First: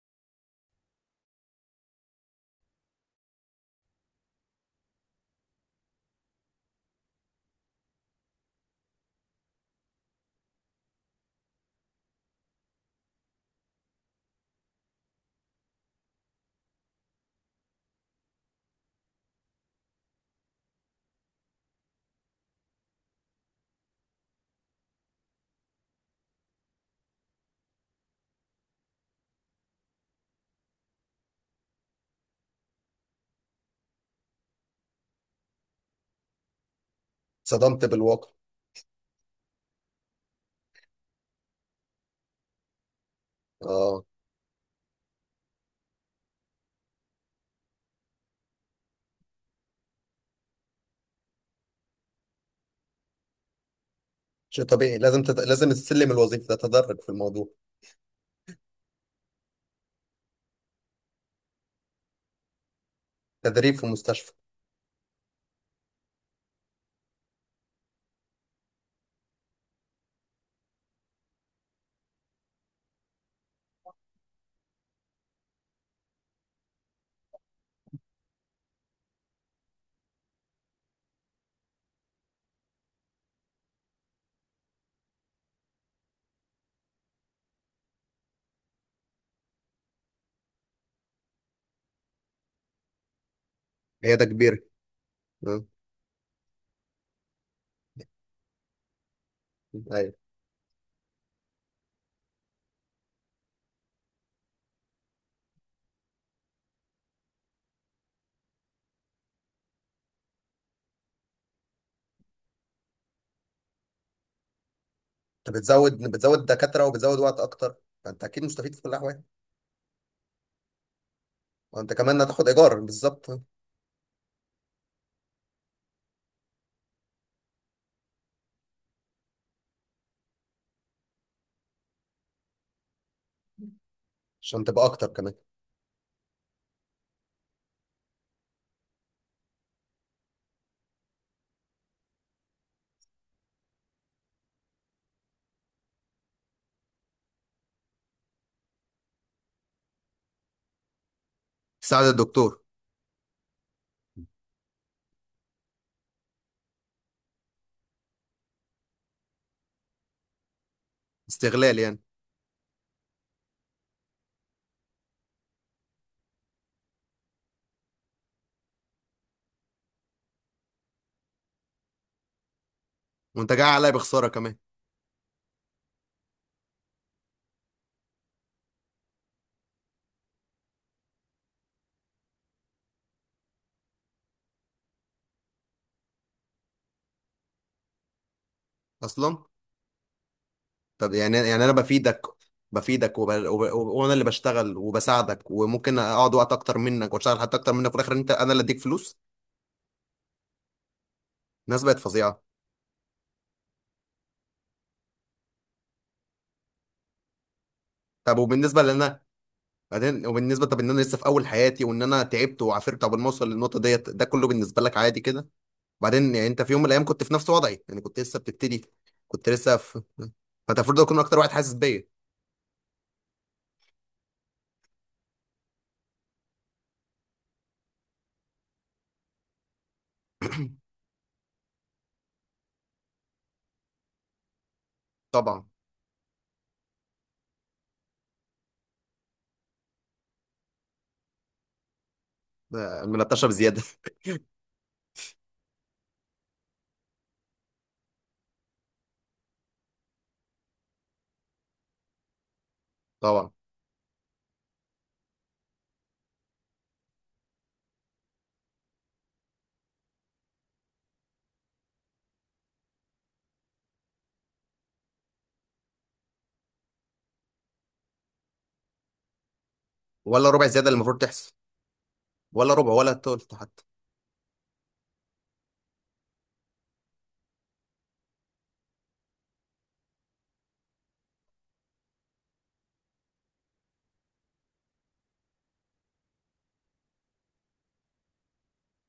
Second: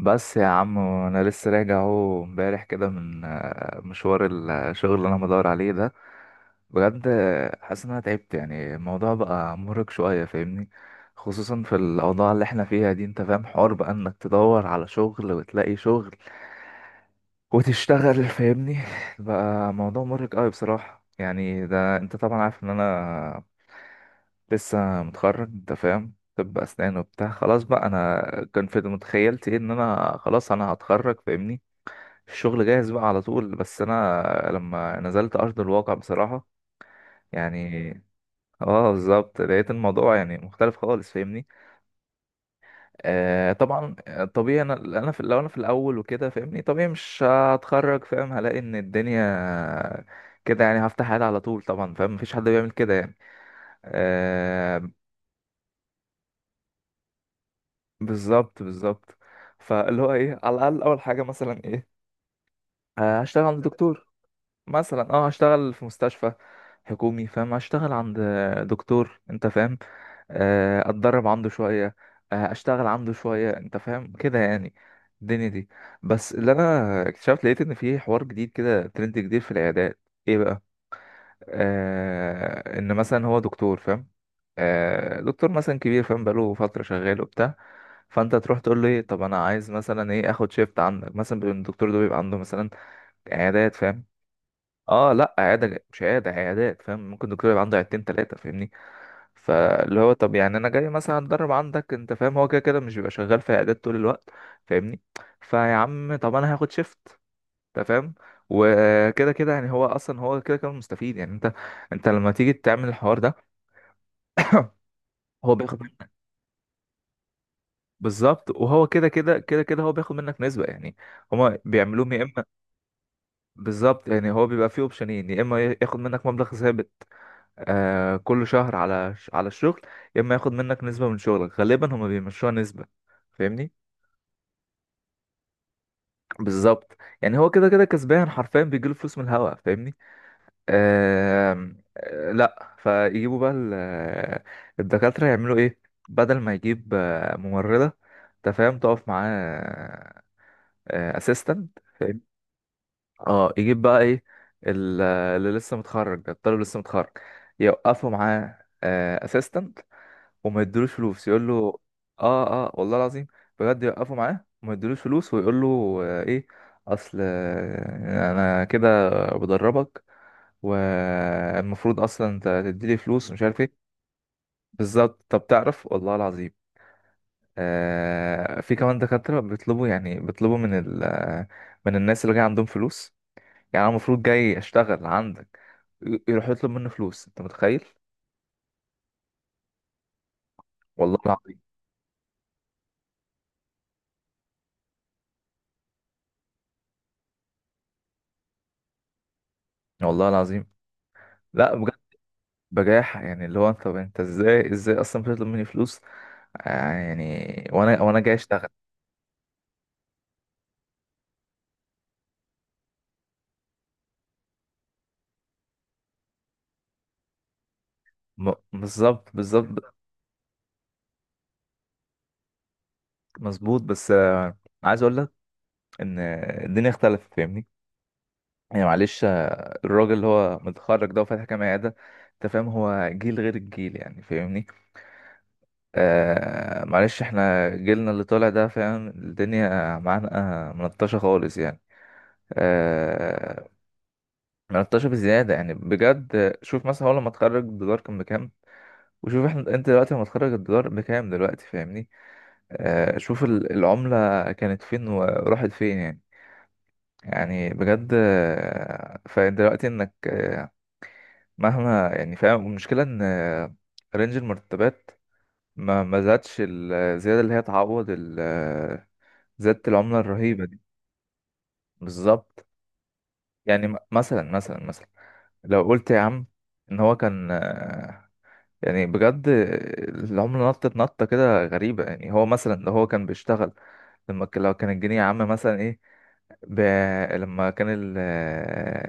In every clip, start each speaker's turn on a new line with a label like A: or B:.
A: بس يا عم انا لسه راجع اهو امبارح كده من مشوار الشغل اللي انا بدور عليه ده. بجد حاسس ان انا تعبت، يعني الموضوع بقى مرهق شويه فاهمني، خصوصا في الاوضاع اللي احنا فيها دي. انت فاهم حوار بقى انك تدور على شغل وتلاقي شغل وتشتغل فاهمني، بقى موضوع مرهق قوي بصراحة. يعني ده انت طبعا عارف ان انا لسه متخرج، انت فاهم، طب اسنان وبتاع، خلاص بقى انا كان في متخيلتي ايه، ان انا خلاص انا هتخرج فاهمني، الشغل جاهز بقى على طول. بس انا لما نزلت ارض الواقع بصراحة
B: صدمت
A: يعني،
B: بالواقع.
A: اه بالظبط، لقيت الموضوع يعني مختلف خالص فاهمني. آه طبعا،
B: اه،
A: طبيعي انا لو انا في الاول وكده فاهمني، طبيعي مش هتخرج فاهم، هلاقي ان الدنيا كده، يعني هفتح حالي على طول، طبعا فاهم، مفيش حد بيعمل كده يعني.
B: شيء
A: آه
B: طبيعي، لازم لازم السلم الوظيفي ده تدرج في الموضوع.
A: بالظبط بالظبط. فاللي هو ايه، على الاقل اول حاجه مثلا ايه، هشتغل عند
B: تدريب في
A: دكتور،
B: مستشفى.
A: مثلا اه هشتغل في مستشفى حكومي فاهم، هشتغل عند دكتور انت فاهم، اتدرب عنده شوية، اشتغل عنده شوية، انت فاهم كده يعني الدنيا دي. بس اللي انا اكتشفت، لقيت ان في حوار جديد كده، ترند جديد في العيادات. ايه بقى؟ ان مثلا هو دكتور فاهم، دكتور مثلا كبير فاهم، بقاله فترة شغال وبتاع، فانت تروح تقول له ايه، طب انا عايز مثلا ايه، اخد شيفت عندك مثلا. بيبقى الدكتور ده بيبقى عنده مثلا عيادات فاهم،
B: عياده كبيره.
A: اه لا
B: آه،
A: عياده، مش عياده، عيادات فاهم، ممكن الدكتور يبقى عنده عيادتين ثلاثه فاهمني. فاللي هو
B: ايوه.
A: طب يعني انا جاي مثلا اتدرب عندك انت فاهم، هو كده كده مش بيبقى شغال في عيادات طول الوقت فاهمني. فيا عم طب انا هاخد شيفت، انت فاهم، وكده كده يعني هو اصلا كده كده مستفيد يعني. انت انت لما تيجي تعمل الحوار ده هو
B: انت
A: بياخد
B: بتزود،
A: منك.
B: بتزود دكاتره وبتزود وقت اكتر. فانت اكيد
A: بالظبط،
B: مستفيد في
A: وهو
B: كل
A: كده
B: الاحوال.
A: كده كده كده هو بياخد منك نسبة يعني. هما
B: وانت
A: بيعملوهم
B: كمان
A: يا اما
B: هتاخد ايجار بالظبط.
A: بالظبط، يعني هو بيبقى فيه اوبشنين، يا اما ياخد منك مبلغ ثابت كل شهر على الشغل، يا اما ياخد منك نسبة من شغلك، غالبا هما بيمشوها نسبة فاهمني.
B: عشان تبقى اكتر كمان.
A: بالظبط، يعني هو كده كده كسبان حرفيا، بيجيله فلوس من الهوا فاهمني. آم، آه لا فيجيبوا بقى الدكاترة يعملوا ايه، بدل ما يجيب ممرضة انت فاهم تقف معاه، اسيستنت
B: تساعد
A: فاهم،
B: الدكتور.
A: اه يجيب بقى ايه، اللي لسه متخرج ده، الطالب لسه متخرج، يوقفوا معاه اسيستنت وما يدلوش فلوس. يقول له
B: استغلال يعني.
A: اه اه، والله العظيم بجد، يوقفوا معاه وما يدلوش فلوس، ويقول له ايه، اصل انا كده بدربك، والمفروض اصلا انت تديلي فلوس، مش
B: وانت
A: عارف
B: جاي عليا
A: ايه.
B: بخساره كمان.
A: بالظبط. طب تعرف، والله العظيم، في كمان دكاترة بيطلبوا، يعني بيطلبوا من ال آه، من الناس اللي جاي عندهم فلوس. يعني انا المفروض جاي اشتغل عندك، يروح يطلب منه فلوس، انت متخيل؟
B: اصلا. طب
A: والله
B: يعني،
A: العظيم،
B: يعني انا بفيدك، بفيدك وانا اللي بشتغل وبساعدك وممكن اقعد وقت اكتر منك واشتغل حتى اكتر منك، وفي الاخر انت انا اللي اديك فلوس.
A: والله العظيم، لا
B: الناس
A: بجد.
B: بقت فظيعه.
A: بجاحة يعني، اللي هو انت، طب انت ازاي اصلا بتطلب مني فلوس، يعني، وانا جاي
B: طب
A: اشتغل.
B: وبالنسبه لنا بعدين، وبالنسبه طب ان انا لسه في اول حياتي، وان انا تعبت وعافرت قبل ما اوصل للنقطه ديت، ده كله بالنسبه لك عادي كده؟ بعدين يعني انت في يوم من الايام كنت في نفس وضعي، يعني كنت لسه بتبتدي،
A: بالظبط
B: كنت لسه
A: بالظبط.
B: في، فانت المفروض تكون اكتر واحد حاسس بيا.
A: مظبوط، بس عايز اقول لك ان الدنيا اختلفت فاهمني. يعني معلش الراجل اللي هو متخرج ده وفاتح كام عيادة انت فاهم، هو جيل غير الجيل يعني فاهمني.
B: طبعا.
A: آه معلش، احنا جيلنا اللي طالع ده فاهم الدنيا معانا ملطشة خالص يعني.
B: ملطشه
A: آه
B: بزياده.
A: ملطشة بزيادة، يعني بجد شوف، مثلا هو لما اتخرج الدولار كان بكام، وشوف احنا، انت دلوقتي لما تخرج الدولار بكام دلوقتي فاهمني. آه شوف
B: طبعا.
A: العملة كانت فين وراحت فين يعني. يعني بجد، فانت دلوقتي انك مهما يعني فاهم، المشكلة ان رينج المرتبات ما زادش الزيادة اللي هي تعوض زيادة العملة
B: ولا
A: الرهيبة
B: ربع
A: دي.
B: زياده اللي المفروض تحصل.
A: بالظبط.
B: ولا ربع ولا تلت حتى.
A: يعني مثلا لو قلت يا عم ان هو كان يعني بجد، العملة نطت نطة كده غريبة. يعني هو مثلا لو هو كان بيشتغل، لو كان الجنيه يا عم مثلا ايه، ب... لما كان ال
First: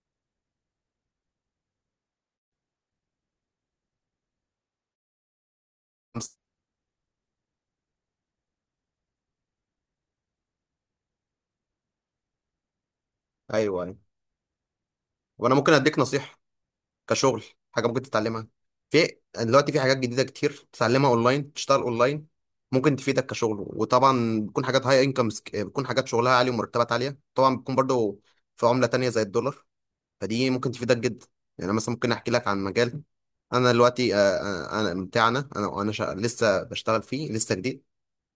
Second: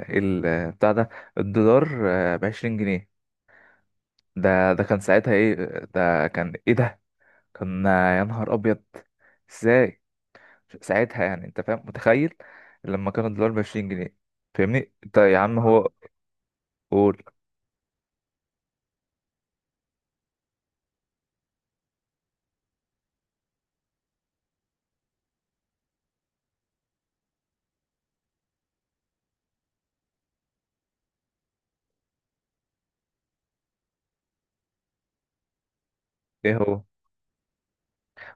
A: ال بتاع ده، الدولار بـ20 جنيه، ده كان ساعتها ايه، ده كان ايه، ده كان يا نهار ابيض. ازاي ساعتها يعني، انت فاهم متخيل، لما كان الدولار
B: ايوه
A: بعشرين
B: ايوه.
A: جنيه فاهمني انت يا
B: وانا
A: عم
B: ممكن
A: هو
B: اديك نصيحه.
A: قول
B: كشغل. حاجه ممكن تتعلمها. في دلوقتي في حاجات جديده كتير تتعلمها اونلاين، تشتغل اونلاين، ممكن تفيدك كشغل، وطبعا بتكون حاجات هاي انكمز، بتكون حاجات شغلها عالي ومرتبات عاليه، طبعا بتكون برضو في عمله تانية زي الدولار. فدي ممكن تفيدك جدا. يعني أنا مثلا ممكن احكي لك عن مجال انا دلوقتي انا بتاعنا انا انا شا...
A: ايه
B: لسه
A: هو.
B: بشتغل فيه، لسه جديد.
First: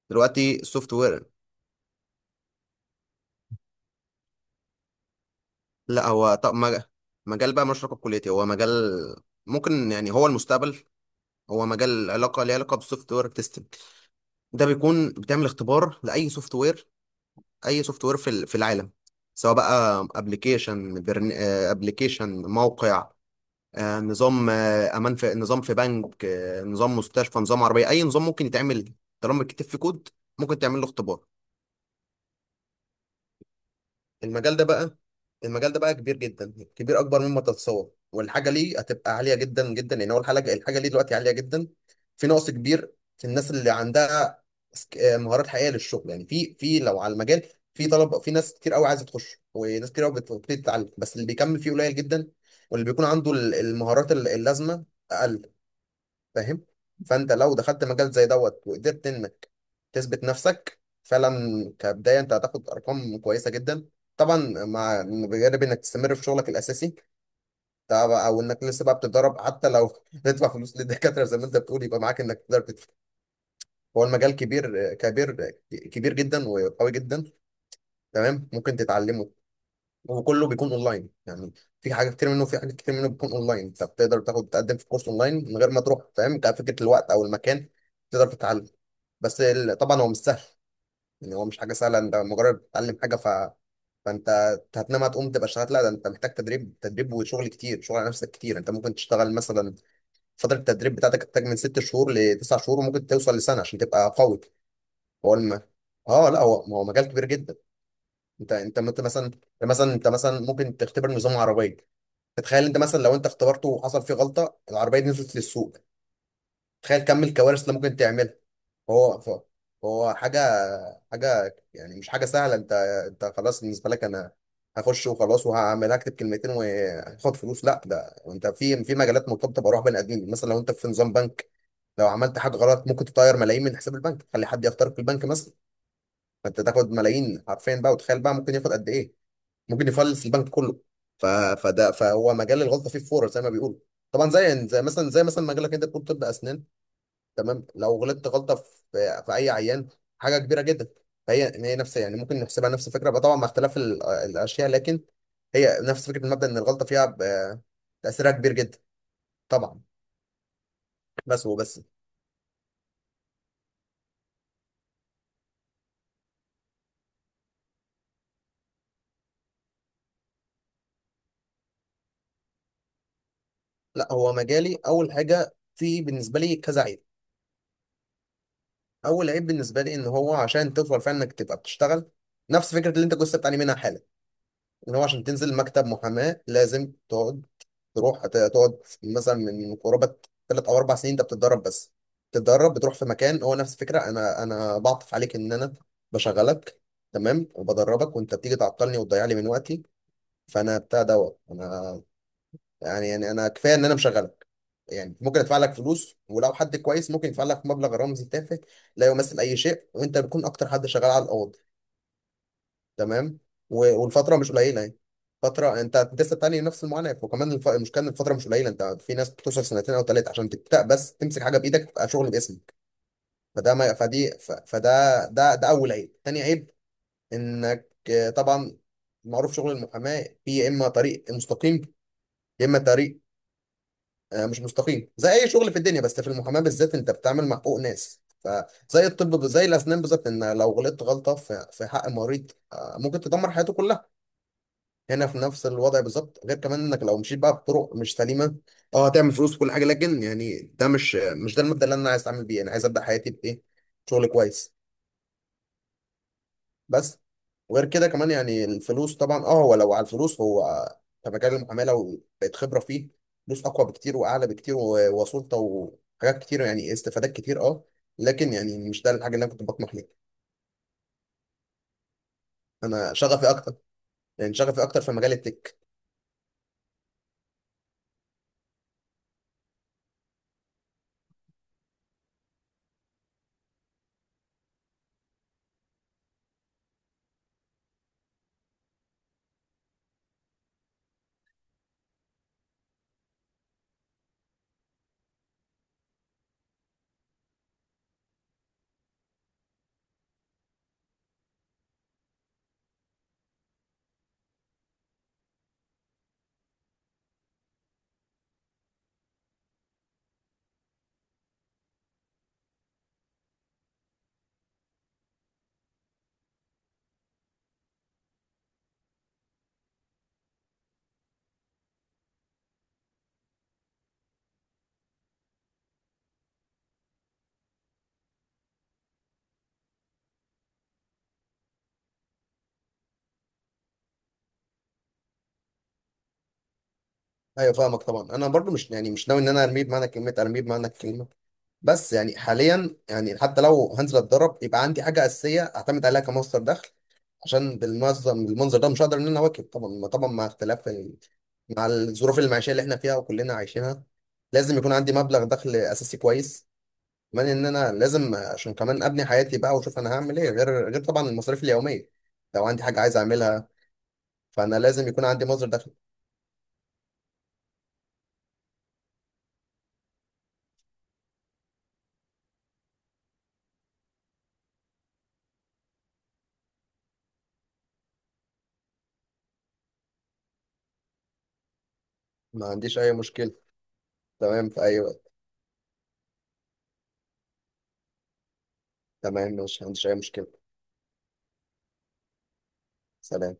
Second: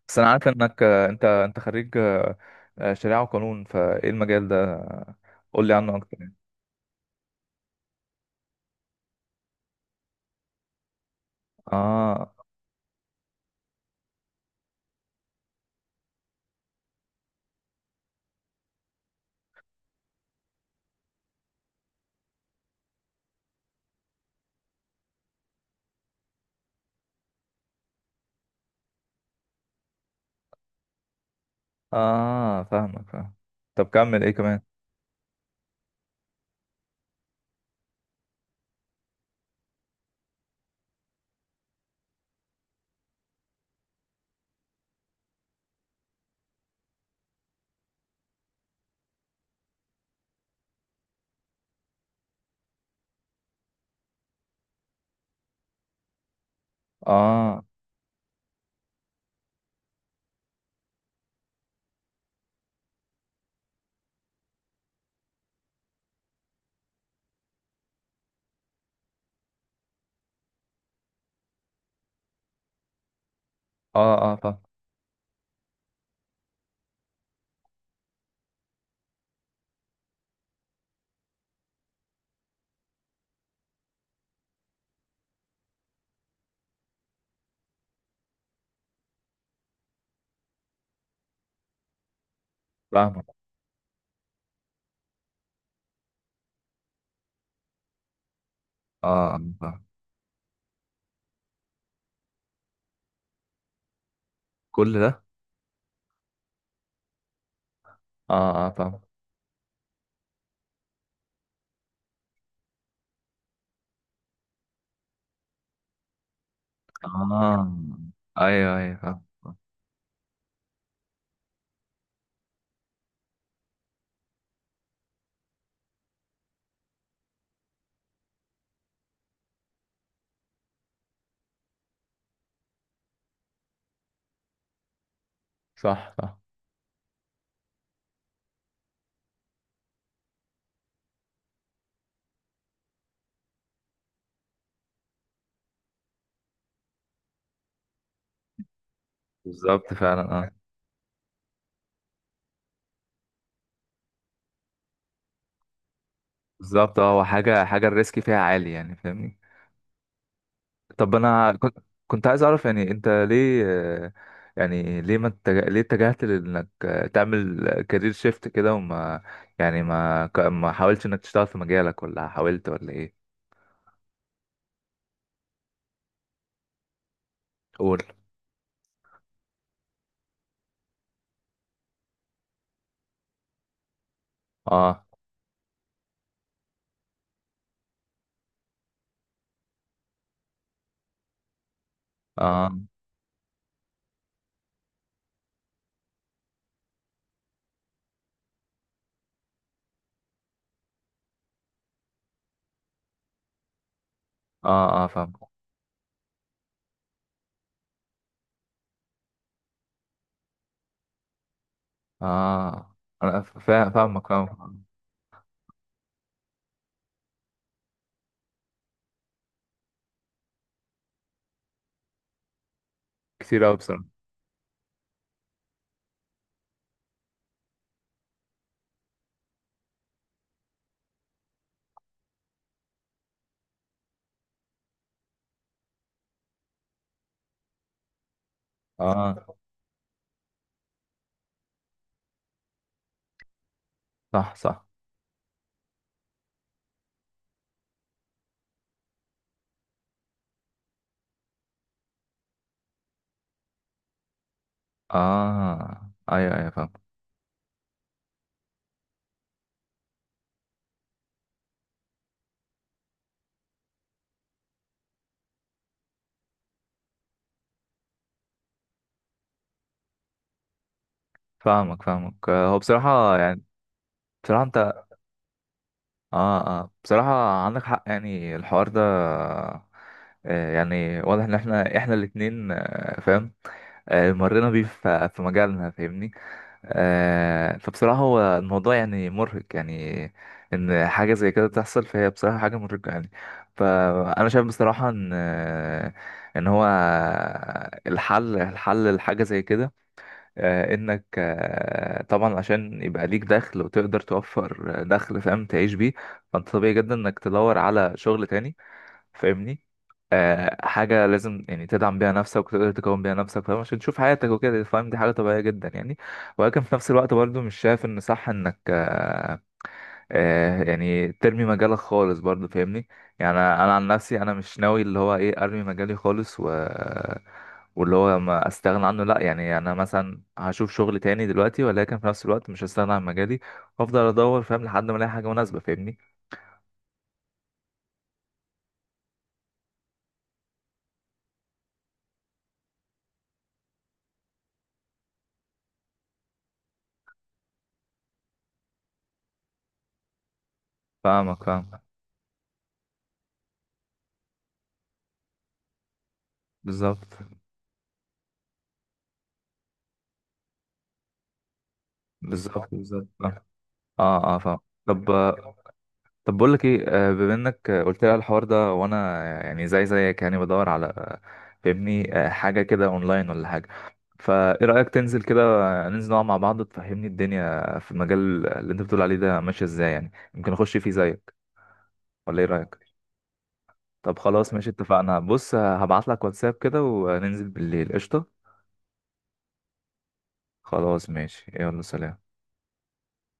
A: بس انا عارف
B: دلوقتي
A: انك
B: سوفت
A: انت
B: وير.
A: انت خريج شريعة وقانون، فايه المجال ده قول لي عنه
B: لا
A: اكتر يعني.
B: هو طب مجال بقى مش علاقه بكليتي، هو مجال ممكن، يعني هو المستقبل، هو مجال
A: اه
B: علاقه، ليه علاقه بالسوفت وير تيستنج. ده بيكون بتعمل اختبار لاي سوفت وير، اي سوفت وير في في العالم، سواء بقى ابلكيشن، ابلكيشن، موقع، نظام، امان، في نظام في بنك، نظام مستشفى، نظام عربيه، اي نظام ممكن يتعمل، طالما بيتكتب فيه كود ممكن تعمل له اختبار.
A: اه فاهمك فاهم. طب كمل ايه
B: المجال
A: كمان.
B: ده بقى، المجال ده بقى كبير جدا، كبير اكبر مما تتصور، والحاجه ليه هتبقى عاليه جدا جدا، لان هو الحاجه، الحاجه ليه دلوقتي عاليه جدا. في نقص كبير في الناس اللي عندها مهارات حقيقيه للشغل. يعني في لو على المجال، في طلب، في ناس كتير قوي عايزه تخش، وناس كتير قوي بتبتدي تتعلم، بس اللي بيكمل فيه قليل جدا، واللي بيكون عنده المهارات اللازمه اقل. فاهم. فانت لو
A: اه
B: دخلت مجال زي دوت وقدرت انك تثبت نفسك فعلا كبدايه، انت هتاخد ارقام كويسه جدا. طبعا مع، بجانب انك تستمر في شغلك الاساسي طبعا، او انك لسه بقى بتتدرب حتى، لو تدفع فلوس للدكاتره زي ما انت بتقول، يبقى معاك انك تقدر تدفع.
A: اه
B: هو المجال
A: اه فاهم.
B: كبير كبير كبير جدا وقوي جدا. تمام، ممكن تتعلمه وكله بيكون اونلاين. يعني في حاجه كتير منه، في حاجات كتير منه بيكون اونلاين، انت بتقدر تاخد، تقدم في كورس اونلاين من غير ما تروح، فاهم؟ كفكره الوقت او المكان تقدر تتعلم. بس طبعا هو مش سهل، يعني هو مش حاجه سهله انت مجرد بتتعلم حاجه
A: فاهمك
B: ف، فانت هتنام هتقوم تبقى اشتغلت، لا، ده انت محتاج تدريب، تدريب وشغل كتير، شغل على نفسك كتير. انت ممكن
A: اه،
B: تشتغل مثلا،
A: فاهم.
B: فتره التدريب بتاعتك تحتاج من ست شهور لتسع شهور، وممكن توصل لسنه عشان تبقى قوي.
A: كل ده؟
B: هو الم... اه لا هو، هو مجال كبير جدا.
A: اه اه فاهم.
B: مثلا، مثلا انت مثلا ممكن تختبر نظام عربيه. تتخيل انت مثلا لو انت اختبرته وحصل فيه غلطه، العربيه دي نزلت للسوق، تخيل كم الكوارث
A: اه
B: اللي ممكن تعملها.
A: ايوه ايوه
B: هو
A: فاهم
B: ف-
A: فاهم.
B: هو حاجة، حاجة يعني مش حاجة سهلة. انت، انت خلاص بالنسبة لك انا هخش وخلاص وهعمل، اكتب كلمتين وهاخد فلوس، لا، ده انت في، في مجالات مرتبطة بارواح بني ادمين. مثلا لو انت في نظام بنك، لو عملت حاجة غلط ممكن تطير ملايين من حساب البنك، تخلي حد يخترق البنك مثلا.
A: صح صح.
B: فانت تاخد ملايين حرفيا بقى، وتخيل بقى ممكن ياخد قد ايه، ممكن يفلس البنك كله. فده، فهو مجال الغلطة فيه فورة زي ما بيقولوا. طبعا زي، زي مثلا، زي مثلا مجالك انت بتقول طب اسنان، تمام، لو غلطت غلطه في، في اي عيان،
A: بالظبط فعلا
B: حاجه
A: اه.
B: كبيره جدا. فهي إن هي نفس، يعني ممكن نحسبها نفس الفكره بقى، طبعا مع اختلاف الاشياء، لكن هي نفس فكره، المبدا ان الغلطه
A: بالظبط
B: فيها
A: اه، هو حاجة، حاجة الريسك
B: تاثيرها
A: فيها
B: كبير
A: عالي
B: جدا.
A: يعني فاهمني.
B: طبعا.
A: طب
B: بس
A: انا كنت،
B: وبس.
A: كنت عايز اعرف يعني انت ليه يعني ليه ما اتجه... ليه اتجهت لانك تعمل كارير شيفت كده، وما يعني ما حاولتش انك تشتغل في مجالك، ولا حاولت، ولا ايه؟
B: لا، هو مجالي اول حاجه في بالنسبه لي كذا عيب.
A: قول.
B: اول عيب بالنسبه لي ان هو عشان تفضل فعلا انك تبقى بتشتغل، نفس فكره اللي انت كنت بتعاني منها حالا، ان هو
A: اه
B: عشان تنزل مكتب محاماه لازم تقعد تروح، هتقعد مثلا من قرابة ثلاث أو أربع سنين أنت بتتدرب بس.
A: اه
B: تتدرب، بتروح في مكان هو نفس الفكرة، أنا بعطف عليك إن أنا بشغلك تمام وبدربك، وأنت بتيجي تعطلني وتضيع لي من وقتي. فأنا بتاع دوت أنا، يعني يعني أنا كفاية إن أنا مشغلك.
A: اه اه
B: يعني
A: فاهم.
B: ممكن أدفع لك فلوس، ولو حد كويس ممكن يدفع لك مبلغ رمزي تافه لا يمثل أي شيء، وأنت بتكون أكتر حد شغال على الأوض.
A: اه
B: تمام.
A: فاهمك
B: والفتره مش قليله
A: فاهم.
B: يعني، فتره انت لسه بتعاني من نفس المعاناه، وكمان المشكله ان الفتره مش قليله، انت في ناس بتوصل سنتين او ثلاثه عشان تبدا بس، تمسك حاجه بايدك تبقى شغل باسمك.
A: كتير
B: فده
A: قوي
B: ما
A: بصراحه.
B: فدي ف... فده ده ده اول عيب. تاني عيب انك طبعا، معروف شغل المحاماه، في يا اما طريق مستقيم، يا اما طريق مش مستقيم، زي اي شغل في الدنيا، بس في المحاماه بالذات انت بتعمل مع حقوق ناس، فزي
A: اه
B: الطب زي الاسنان بالظبط، ان لو غلطت غلطه في، في حق المريض ممكن تدمر حياته كلها.
A: صح صح.
B: هنا في نفس الوضع بالظبط، غير كمان انك لو مشيت بقى بطرق مش سليمه، اه هتعمل فلوس وكل حاجه، لكن يعني ده مش، مش ده المبدأ اللي انا عايز اتعامل بيه. انا عايز ابدا حياتي بايه، شغل كويس.
A: اه ايوه ايوه فاهم.
B: بس. وغير كده كمان يعني الفلوس، طبعا اه، هو لو على الفلوس هو كمجال المعامله وبقت خبره فيه فلوس اقوى بكتير واعلى بكتير، وسلطه وحاجات كتير يعني استفادات كتير اه، لكن يعني مش ده الحاجه اللي انا كنت بطمح ليها.
A: فاهمك فاهمك، هو
B: انا
A: بصراحه
B: شغفي
A: يعني.
B: اكتر، يعني
A: بصراحه
B: شغفي
A: انت،
B: اكتر في مجال التك.
A: اه اه بصراحة عندك حق، يعني الحوار ده يعني واضح ان احنا الاتنين فاهم مرينا بيه في مجالنا فاهمني. فبصراحة هو الموضوع يعني مرهق يعني، ان حاجة زي كده تحصل، فهي بصراحة حاجة مرهقة يعني. فانا شايف بصراحة ان ان هو الحل لحاجة زي كده انك طبعا عشان يبقى ليك دخل، وتقدر توفر دخل فاهم تعيش بيه. فانت طبيعي جدا انك تدور على شغل تاني فاهمني، حاجة لازم يعني تدعم بيها نفسك، وتقدر تكون بيها نفسك فاهم، عشان تشوف حياتك وكده فاهم، دي حاجة طبيعية جدا يعني. ولكن في نفس الوقت برضو مش شايف ان صح انك يعني ترمي مجالك خالص برضه فاهمني. يعني انا عن نفسي انا مش ناوي اللي هو ايه، ارمي مجالي خالص و، واللي هو ما استغنى عنه لا، يعني انا مثلا هشوف شغل تاني دلوقتي، ولكن في نفس الوقت مش هستغنى عن مجالي، وافضل ادور فاهم لحد ما الاقي حاجه مناسبه فاهمني.
B: ايوه فاهمك، طبعا انا برضو مش يعني، مش ناوي ان انا ارميه بمعنى كلمه ارميه بمعنى الكلمه، بس يعني حاليا، يعني حتى لو هنزل اتدرب يبقى عندي حاجه اساسيه اعتمد عليها كمصدر دخل، عشان بالمنظم، المنظر ده مش هقدر ان انا اواكب. طبعا طبعا مع اختلاف
A: فاهمك
B: مع
A: فاهم.
B: الظروف المعيشيه اللي احنا فيها وكلنا عايشينها، لازم يكون عندي مبلغ دخل اساسي كويس.
A: بالظبط
B: كمان ان انا لازم، عشان كمان ابني حياتي بقى، واشوف انا هعمل ايه غير، غير طبعا المصاريف اليوميه، لو عندي
A: بالظبط.
B: حاجه عايز
A: بالظبط فاهم.
B: اعملها،
A: اه اه
B: فانا
A: فاهم.
B: لازم يكون
A: طب
B: عندي مصدر دخل.
A: طب بقول لك ايه، بما انك قلت لي على الحوار ده، وانا يعني زيك يعني بدور على فاهمني حاجه كده اونلاين ولا حاجه، فايه رايك تنزل كده ننزل نقعد مع بعض، تفهمني الدنيا في المجال اللي انت بتقول عليه ده ماشيه ازاي، يعني يمكن اخش فيه زيك، ولا ايه
B: ما
A: رايك؟
B: عنديش اي مشكله.
A: طب
B: تمام،
A: خلاص
B: في
A: ماشي،
B: اي وقت.
A: اتفقنا. بص هبعت لك واتساب كده وننزل بالليل، قشطه.
B: تمام ماشي، ما عنديش أي مشكلة.
A: خلاص ماشي، يلا سلام.
B: سلام.